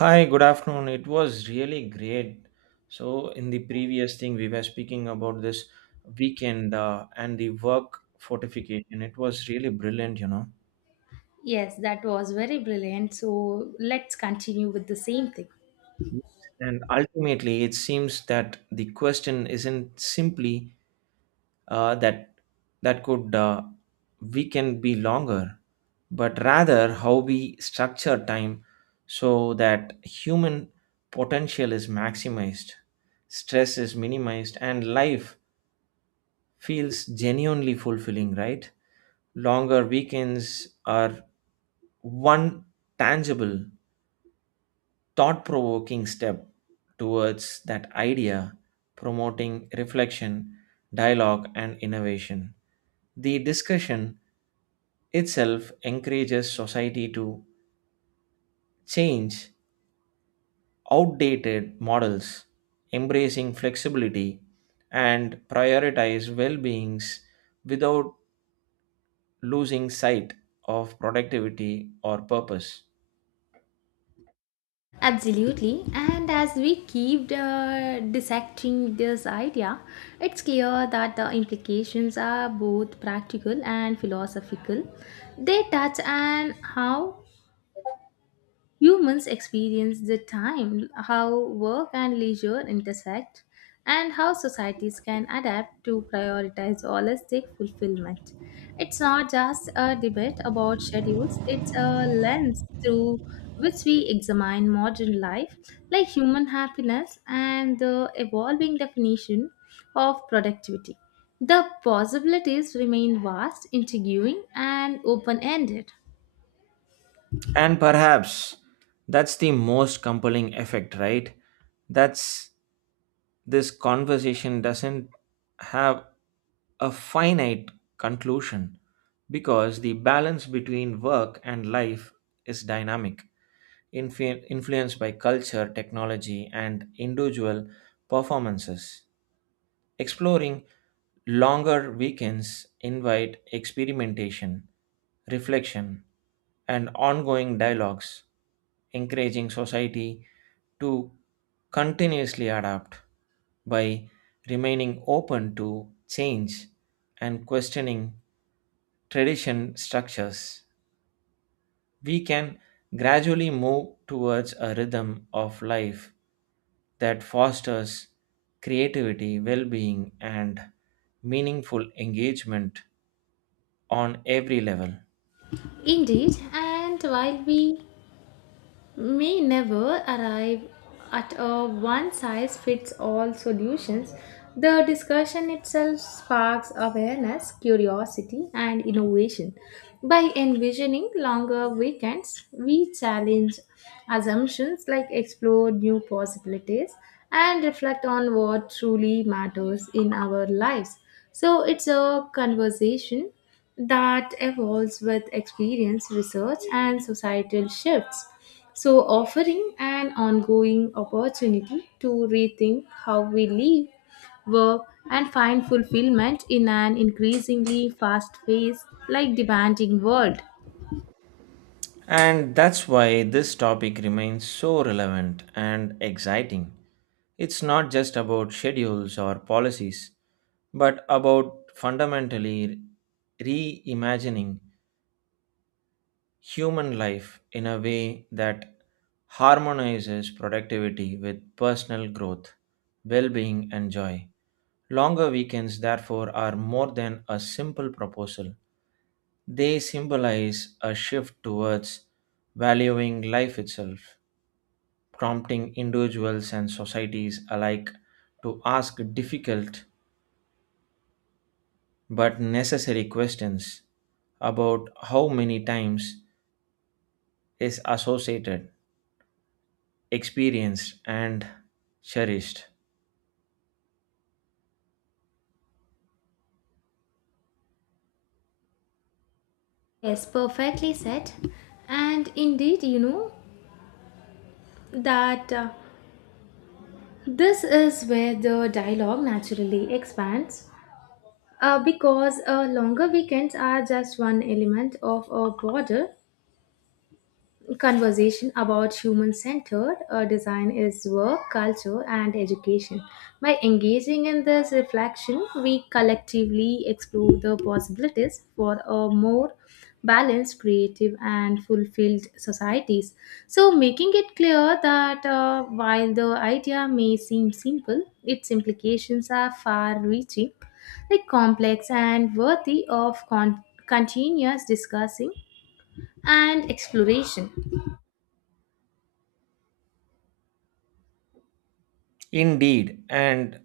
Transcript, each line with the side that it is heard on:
right: Hi, good afternoon. It was really great. So, in the previous thing, we were speaking about this weekend and the work fortification. It was really brilliant, you know.
left: Yes, that was very brilliant. So let's continue with the same thing.
right: Yes. And ultimately, it seems that the question isn't simply uh, that that could weekend be longer, but rather how we structure time so that human potential is maximized, stress is minimized, and life feels genuinely fulfilling, right? Longer weekends are one tangible, thought provoking step towards that idea, promoting reflection, dialogue, and innovation. The discussion itself encourages society to change outdated models, embracing flexibility, and prioritize well beings without losing sight of productivity or purpose.
left: Absolutely. And as we keep dissecting this idea, it's clear that the implications are both practical and philosophical. They touch on how humans experience the time, how work and leisure intersect, and how societies can adapt to prioritize holistic fulfillment. It's not just a debate about schedules, it's a lens through which we examine modern life, like human happiness and the evolving definition of productivity. The possibilities remain vast, intriguing, and open ended.
right: And perhaps that's the most compelling effect, right? That's this conversation doesn't have a finite conclusion because the balance between work and life is dynamic, influenced by culture, technology, and individual performances. Exploring longer weekends invite experimentation, reflection, and ongoing dialogues, encouraging society to continuously adapt by remaining open to change and questioning tradition structures. We can gradually move towards a rhythm of life that fosters creativity, well being, and meaningful engagement on every level.
left: Indeed, and while we may never arrive at a one size fits all solutions, the discussion itself sparks awareness, curiosity, and innovation. By envisioning longer weekends, we challenge assumptions, like explore new possibilities and reflect on what truly matters in our lives. So it's a conversation that evolves with experience, research, and societal shifts, so offering an ongoing opportunity to rethink how we live, work, and find fulfillment in an increasingly fast paced, like demanding world.
right: And that's why this topic remains so relevant and exciting. It's not just about schedules or policies, but about fundamentally reimagining human life in a way that harmonizes productivity with personal growth, well being, and joy. Longer weekends, therefore, are more than a simple proposal. They symbolize a shift towards valuing life itself, prompting individuals and societies alike to ask difficult but necessary questions about how many times is associated, experienced, and cherished.
left: Yes, perfectly said. And indeed, you know that this is where the dialogue naturally expands, because longer weekends are just one element of a broader conversation about human centered design is work, culture, and education. By engaging in this reflection, we collectively explore the possibilities for a more balanced, creative, and fulfilled societies. So, making it clear that while the idea may seem simple, its implications are far reaching, like complex, and worthy of continuous discussing and exploration.
right: Indeed, and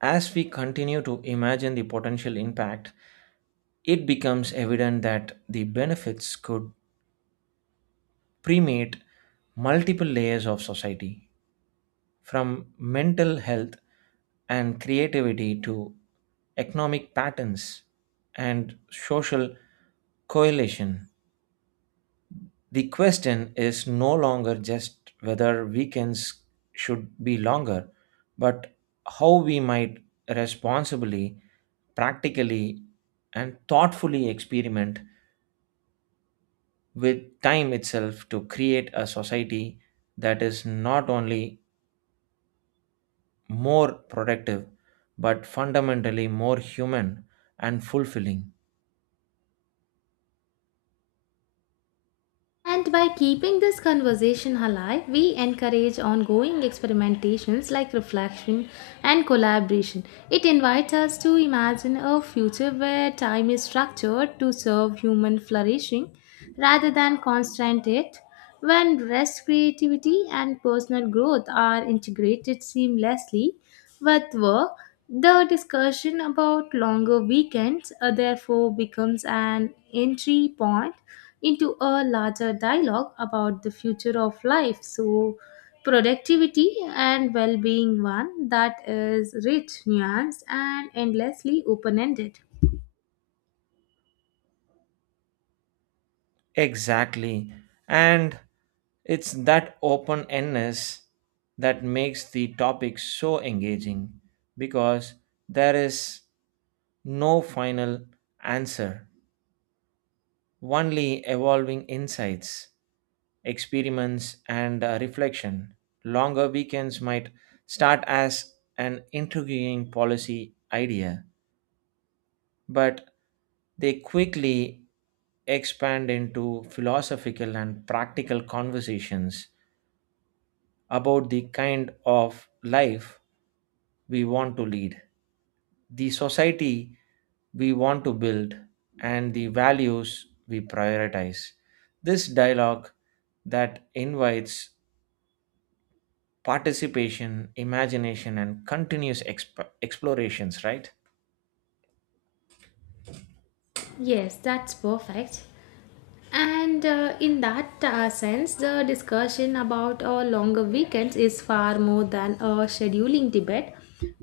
right: as we continue to imagine the potential impact, it becomes evident that the benefits could permeate multiple layers of society, from mental health and creativity to economic patterns and social coalition. The question is no longer just whether weekends should be longer, but how we might responsibly, practically, and thoughtfully experiment with time itself to create a society that is not only more productive but fundamentally more human and fulfilling.
left: And by keeping this conversation alive, we encourage ongoing experimentations like reflection and collaboration. It invites us to imagine a future where time is structured to serve human flourishing rather than constraint it, when rest, creativity, and personal growth are integrated seamlessly with work. The discussion about longer weekends therefore becomes an entry point into a larger dialogue about the future of life. So, productivity and well being, one that is rich, nuanced, and endlessly open ended.
right: Exactly. And it's that open endedness that makes the topic so engaging because there is no final answer, only evolving insights, experiments, and reflection. Longer weekends might start as an intriguing policy idea, but they quickly expand into philosophical and practical conversations about the kind of life we want to lead, the society we want to build, and the values we prioritize. This dialogue that invites participation, imagination, and continuous explorations, right?
left: Yes, that's perfect. And in that sense, the discussion about longer weekends is far more than a scheduling debate.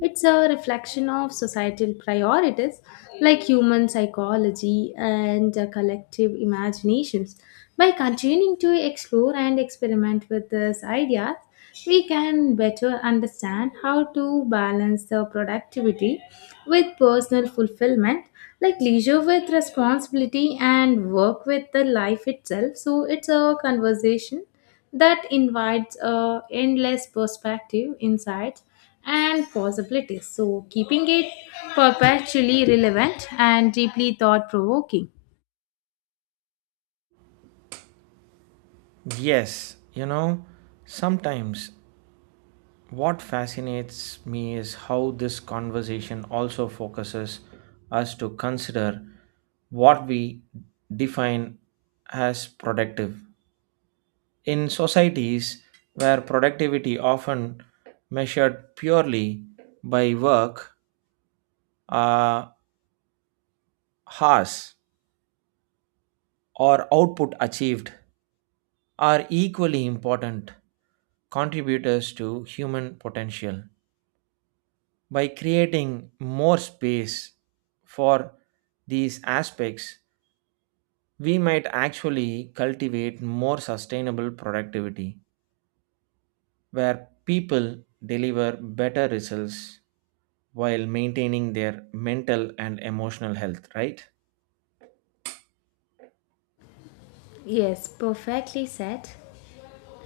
left: It's a reflection of societal priorities like human psychology and collective imaginations. By continuing to explore and experiment with these ideas, we can better understand how to balance the productivity with personal fulfillment, like leisure with responsibility and work with the life itself. So it's a conversation that invites a endless perspective insights and possibilities, so keeping it perpetually relevant and deeply thought provoking.
right: Yes, you know, sometimes what fascinates me is how this conversation also focuses us to consider what we define as productive. In societies where productivity often measured purely by work uh, hours or output achieved, are equally important contributors to human potential. By creating more space for these aspects, we might actually cultivate more sustainable productivity where people deliver better results while maintaining their mental and emotional health, right?
left: Yes, perfectly said.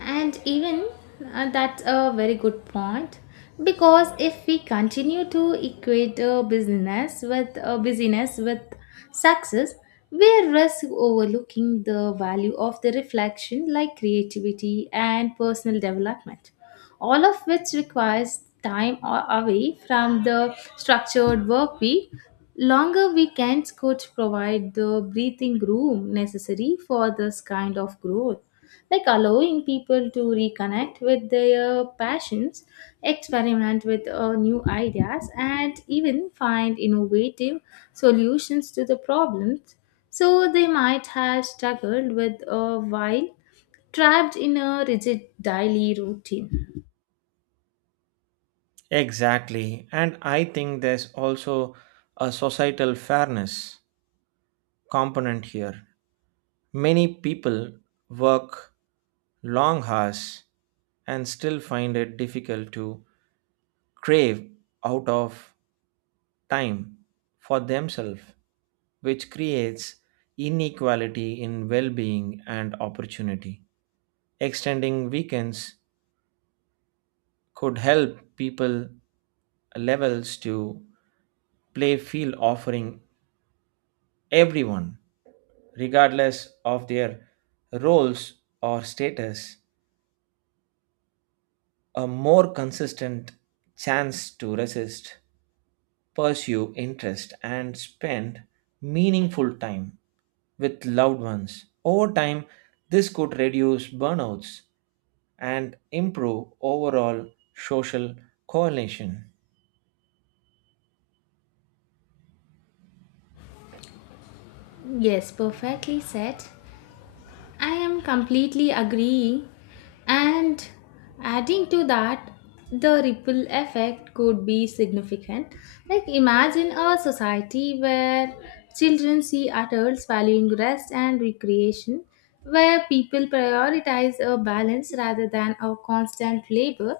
left: And even that's a very good point, because if we continue to equate business with busyness with success, we risk overlooking the value of the reflection like creativity and personal development, all of which requires time away from the structured work week. Longer weekends could provide the breathing room necessary for this kind of growth, like allowing people to reconnect with their passions, experiment with new ideas, and even find innovative solutions to the problems. So they might have struggled with a while trapped in a rigid daily routine.
right: Exactly. And I think there's also a societal fairness component here. Many people work long hours and still find it difficult to crave out of time for themselves, which creates inequality in well being and opportunity. Extending weekends could help people levels to play field offering everyone, regardless of their roles or status, a more consistent chance to resist, pursue interest, and spend meaningful time with loved ones. Over time, this could reduce burnouts and improve overall social coalition.
left: Yes, perfectly said. I am completely agreeing. And adding to that, the ripple effect could be significant. Like, imagine a society where children see adults valuing rest and recreation, where people prioritize a balance rather than a constant labor.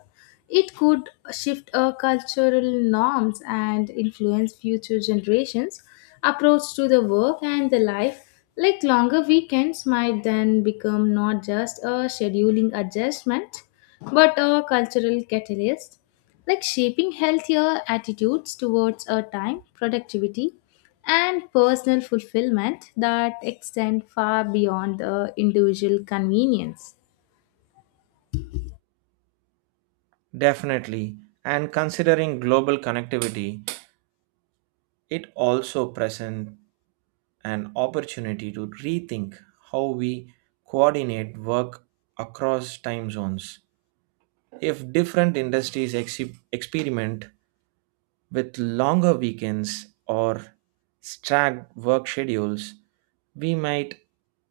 left: It could shift our cultural norms and influence future generations' approach to the work and the life. Like longer weekends might then become not just a scheduling adjustment, but a cultural catalyst, like shaping healthier attitudes towards our time, productivity, and personal fulfillment that extend far beyond the individual convenience.
right: Definitely, and considering global connectivity, it also presents an opportunity to rethink how we coordinate work across time zones. If different industries experiment with longer weekends or stacked work schedules, we might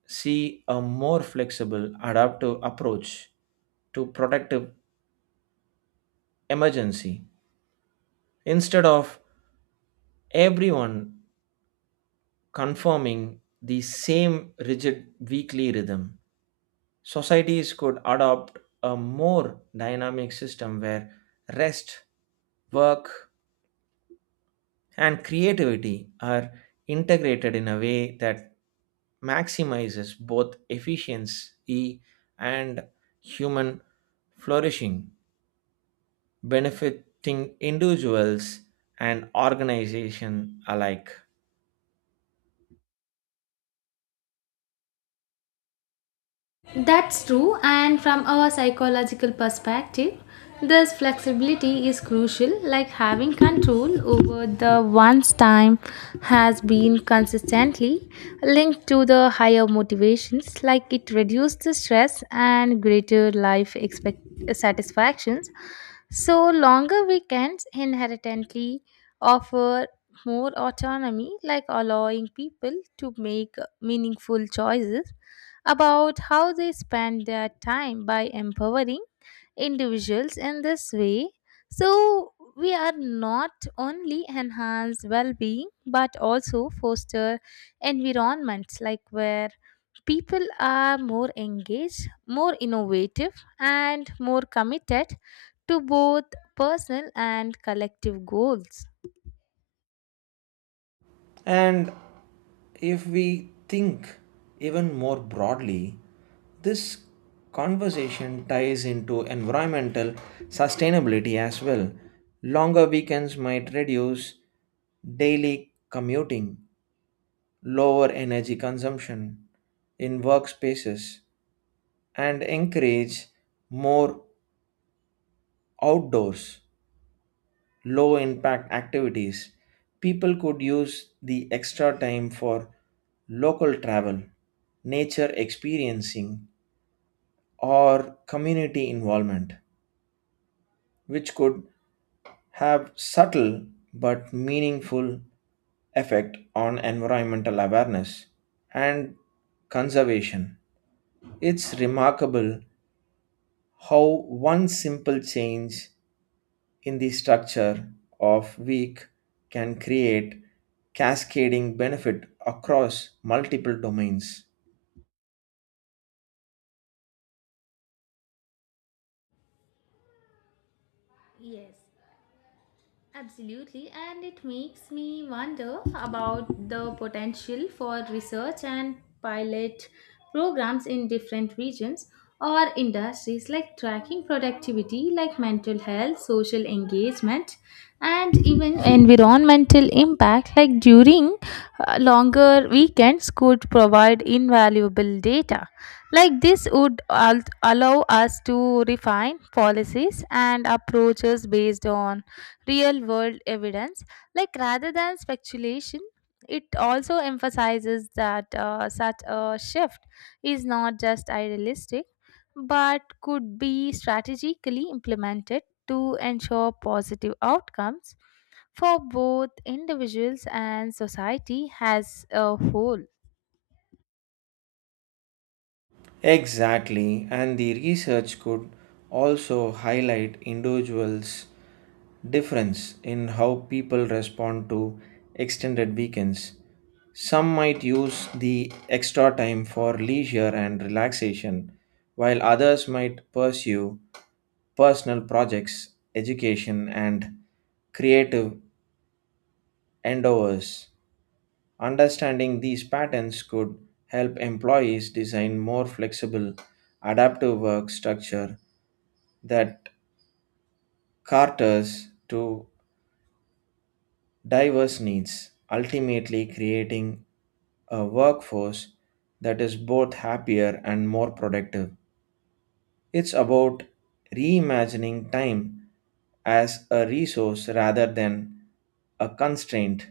right: see a more flexible, adaptive approach to protective emergency instead of everyone conforming the same rigid weekly rhythm. Societies could adopt a more dynamic system where rest, work, and creativity are integrated in a way that maximizes both efficiency and human flourishing, benefiting individuals and organization alike.
left: That's true, and from our psychological perspective, this flexibility is crucial, like having control over the one's time has been consistently linked to the higher motivations, like it reduces the stress and greater life satisfactions. So, longer weekends inherently offer more autonomy, like allowing people to make meaningful choices about how they spend their time by empowering individuals in this way. So, we are not only enhance well-being but also foster environments like where people are more engaged, more innovative, and more committed to both personal and collective goals.
right: And if we think even more broadly, this conversation ties into environmental sustainability as well. Longer weekends might reduce daily commuting, lower energy consumption in workspaces, and encourage more outdoors, low impact activities. People could use the extra time for local travel, nature experiencing, or community involvement, which could have subtle but meaningful effect on environmental awareness and conservation. It's remarkable how one simple change in the structure of week can create cascading benefit across multiple domains.
left: Yes. Absolutely, and it makes me wonder about the potential for research and pilot programs in different regions or industries, like tracking productivity, like mental health, social engagement, and even environmental impact, like during longer weekends, could provide invaluable data. Like this would allow us to refine policies and approaches based on real world evidence, like rather than speculation. It also emphasizes that such a shift is not just idealistic but could be strategically implemented to ensure positive outcomes for both individuals and society as a whole.
right: Exactly, and the research could also highlight individuals' difference in how people respond to extended weekends. Some might use the extra time for leisure and relaxation, while others might pursue personal projects, education, and creative endeavors. Understanding these patterns could help employees design more flexible, adaptive work structure that caters to diverse needs, ultimately creating a workforce that is both happier and more productive. It's about reimagining time as a resource rather than a constraint.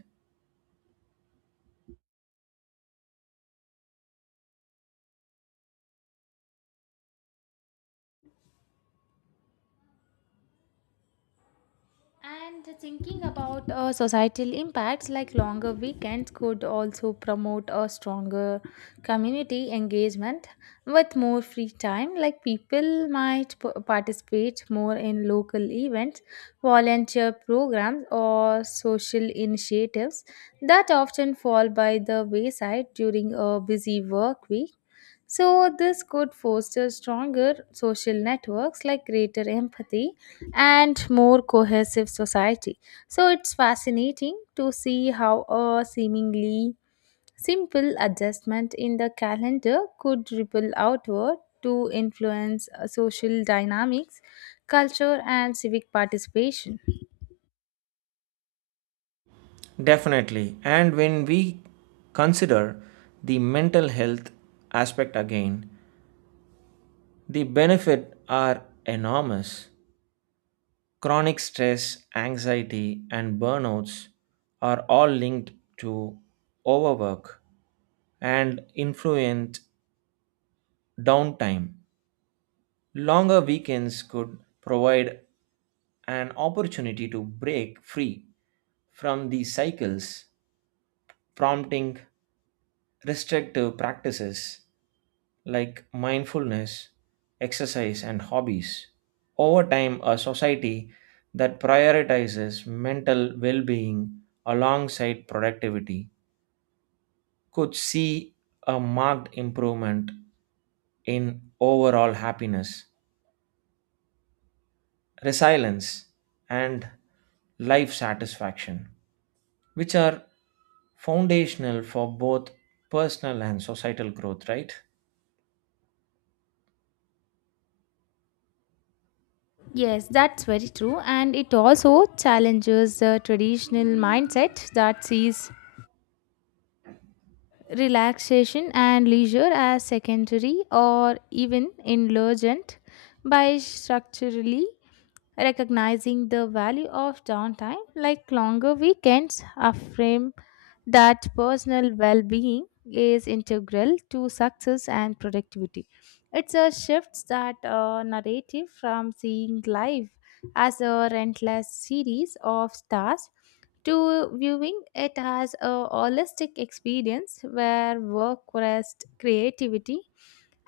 left: And thinking about societal impacts, like longer weekends could also promote a stronger community engagement. With more free time, like people might participate more in local events, volunteer programs, or social initiatives that often fall by the wayside during a busy work week. So, this could foster stronger social networks like greater empathy and more cohesive society. So, it's fascinating to see how a seemingly simple adjustment in the calendar could ripple outward to influence social dynamics, culture, and civic participation.
right: Definitely. And when we consider the mental health aspect again, the benefits are enormous. Chronic stress, anxiety, and burnouts are all linked to overwork and influent downtime. Longer weekends could provide an opportunity to break free from these cycles, prompting restrictive practices like mindfulness, exercise, and hobbies. Over time, a society that prioritizes mental well being alongside productivity could see a marked improvement in overall happiness, resilience, and life satisfaction, which are foundational for both personal and societal growth, right?
left: Yes, that's very true. And it also challenges the traditional mindset that sees relaxation and leisure as secondary or even indulgent. By structurally recognizing the value of downtime, like longer weekends affirm that personal well-being is integral to success and productivity. It's a shift that narrative from seeing life as a relentless series of stars to viewing it as a holistic experience where work, rest, creativity,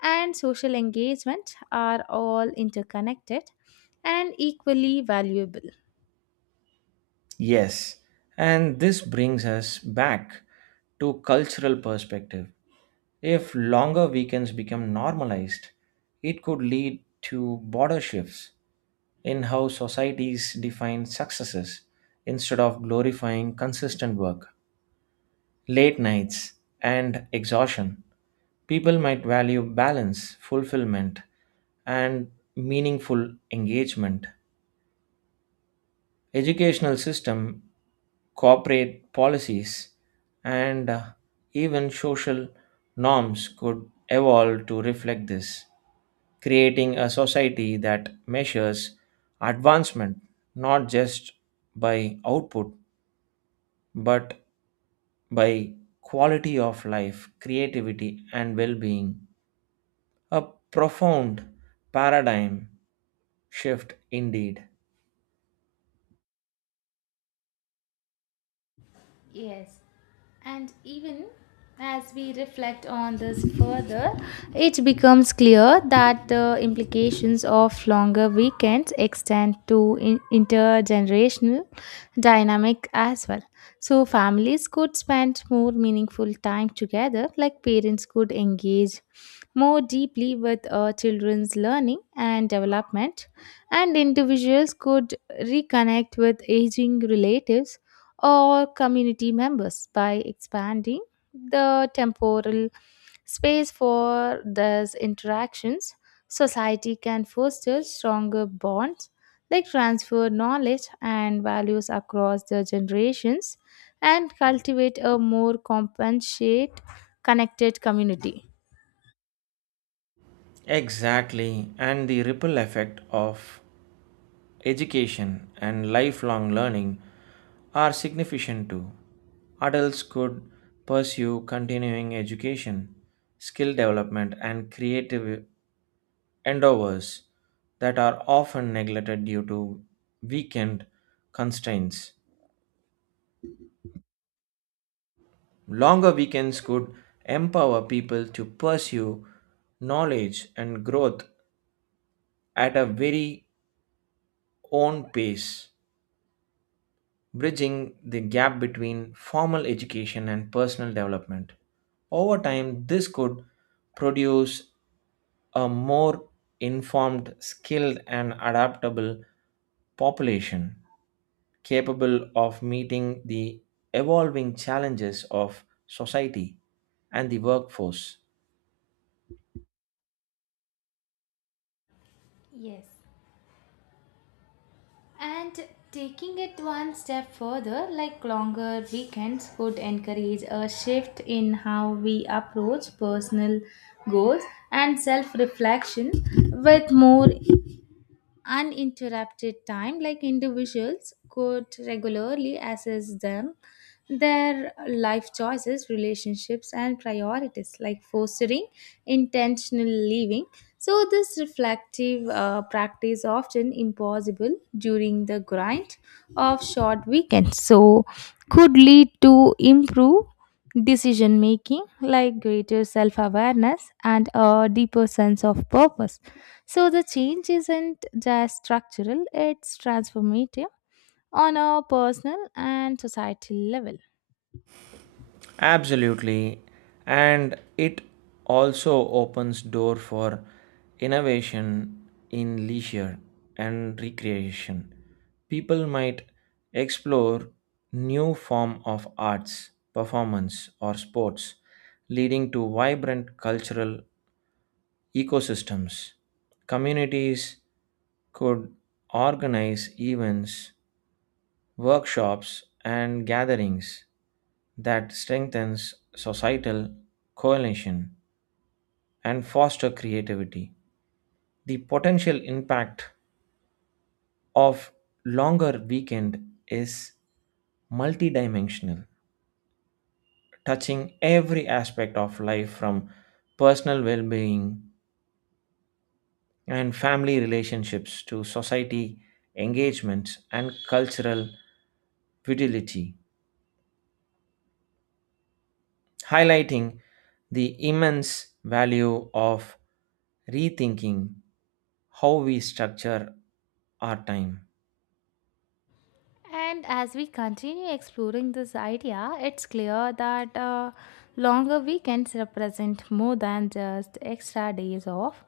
left: and social engagement are all interconnected and equally valuable.
right: Yes, and this brings us back to cultural perspective. If longer weekends become normalized, it could lead to border shifts in how societies define successes instead of glorifying consistent work, late nights and exhaustion. People might value balance, fulfillment, and meaningful engagement. Educational system, corporate policies, and even social norms could evolve to reflect this, creating a society that measures advancement not just by output but by quality of life, creativity, and well being. A profound paradigm shift indeed.
left: Yes, and even as we reflect on this further, it becomes clear that the implications of longer weekends extend to intergenerational dynamic as well. So, families could spend more meaningful time together, like parents could engage more deeply with children's learning and development, and individuals could reconnect with aging relatives or community members. By expanding the temporal space for these interactions, society can foster stronger bonds, like transfer knowledge and values across the generations, and cultivate a more compensate, connected community.
right: Exactly, and the ripple effect of education and lifelong learning are significant too. Adults could pursue continuing education, skill development, and creative endeavors that are often neglected due to weekend constraints. Longer weekends could empower people to pursue knowledge and growth at a very own pace, bridging the gap between formal education and personal development. Over time, this could produce a more informed, skilled, and adaptable population capable of meeting the evolving challenges of society and the workforce.
left: Yes. And taking it one step further, like longer weekends could encourage a shift in how we approach personal goals and self reflection. With more uninterrupted time, like individuals could regularly assess them, their life choices, relationships, and priorities, like fostering intentional living. So this reflective practice, often impossible during the grind of short weekends, so could lead to improve decision making, like greater self awareness and a deeper sense of purpose. So the change isn't just structural, it's transformative on a personal and societal level.
right: Absolutely. And it also opens door for innovation in leisure and recreation. People might explore new form of arts, performance or sports, leading to vibrant cultural ecosystems. Communities could organize events, workshops and gatherings that strengthens societal coalition and foster creativity. The potential impact of longer weekend is multidimensional, touching every aspect of life from personal well-being and family relationships to society engagements and cultural fidelity, highlighting the immense value of rethinking how we structure our time.
left: And as we continue exploring this idea, it's clear that longer weekends represent more than just extra days off.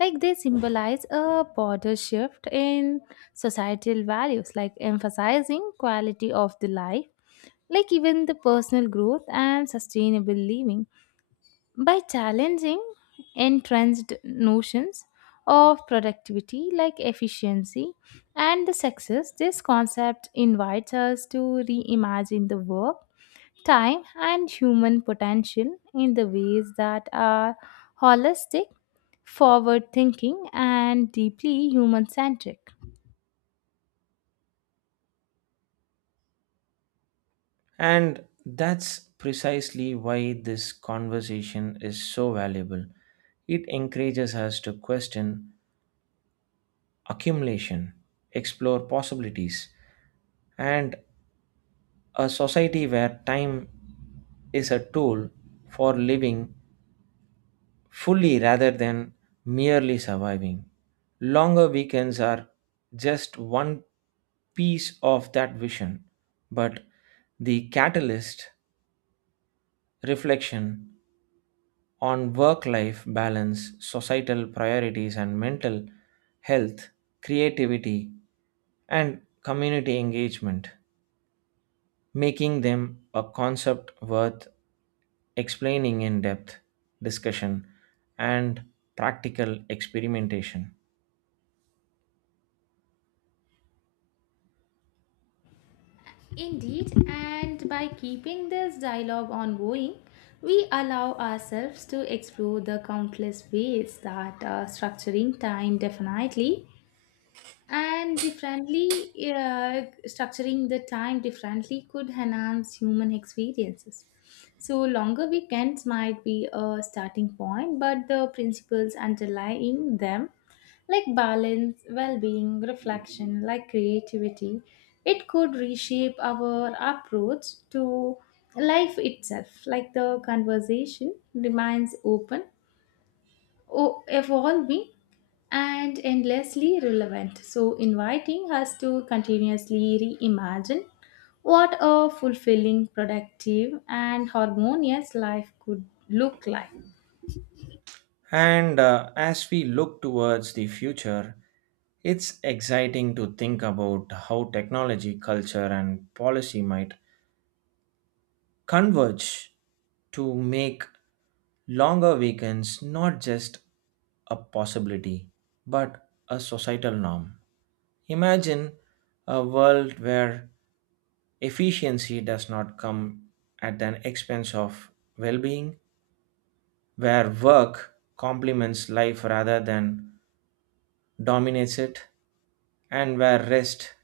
left: Like they symbolize a broader shift in societal values, like emphasizing quality of the life, like even the personal growth and sustainable living. By challenging entrenched notions of productivity, like efficiency and the success, this concept invites us to reimagine the work, time, and human potential in the ways that are holistic, forward thinking, and deeply human centric.
right: And that's precisely why this conversation is so valuable. It encourages us to question accumulation, explore possibilities, and a society where time is a tool for living fully rather than merely surviving. Longer weekends are just one piece of that vision, but the catalyst, reflection on work life balance, societal priorities, and mental health, creativity, and community engagement, making them a concept worth explaining in depth, discussion, and practical experimentation.
left: Indeed, and by keeping this dialogue ongoing, we allow ourselves to explore the countless ways that structuring the time differently could enhance human experiences. So longer weekends might be a starting point, but the principles underlying them, like balance, well-being, reflection, like creativity, it could reshape our approach to life itself. Like the conversation remains open, evolving, and endlessly relevant, so inviting us to continuously reimagine what a fulfilling, productive, and harmonious life could look like.
right: And as we look towards the future, it's exciting to think about how technology, culture, and policy might converge to make longer weekends not just a possibility but a societal norm. Imagine a world where efficiency does not come at an expense of well being, where work complements life rather than dominates it, and where rest,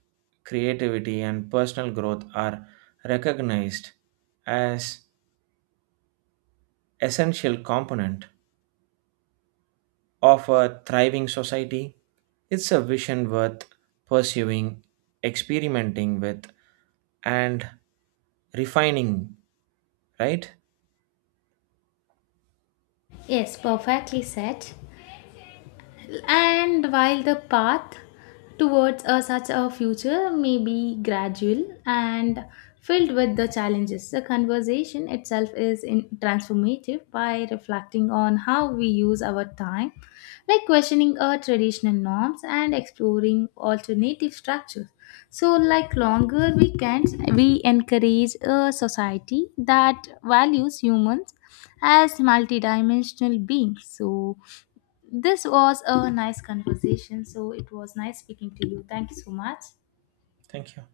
right: creativity, and personal growth are recognized as essential component of a thriving society. It's a vision worth pursuing, experimenting with, and refining, right?
left: Yes, perfectly said. And while the path towards a, such a future may be gradual and filled with the challenges, the conversation itself is in, transformative by reflecting on how we use our time, like questioning our traditional norms and exploring alternative structures. So, like longer weekends, we encourage a society that values humans as multidimensional beings. So, this was a nice conversation, so it was nice speaking to you. Thank you so much.
right: Thank you.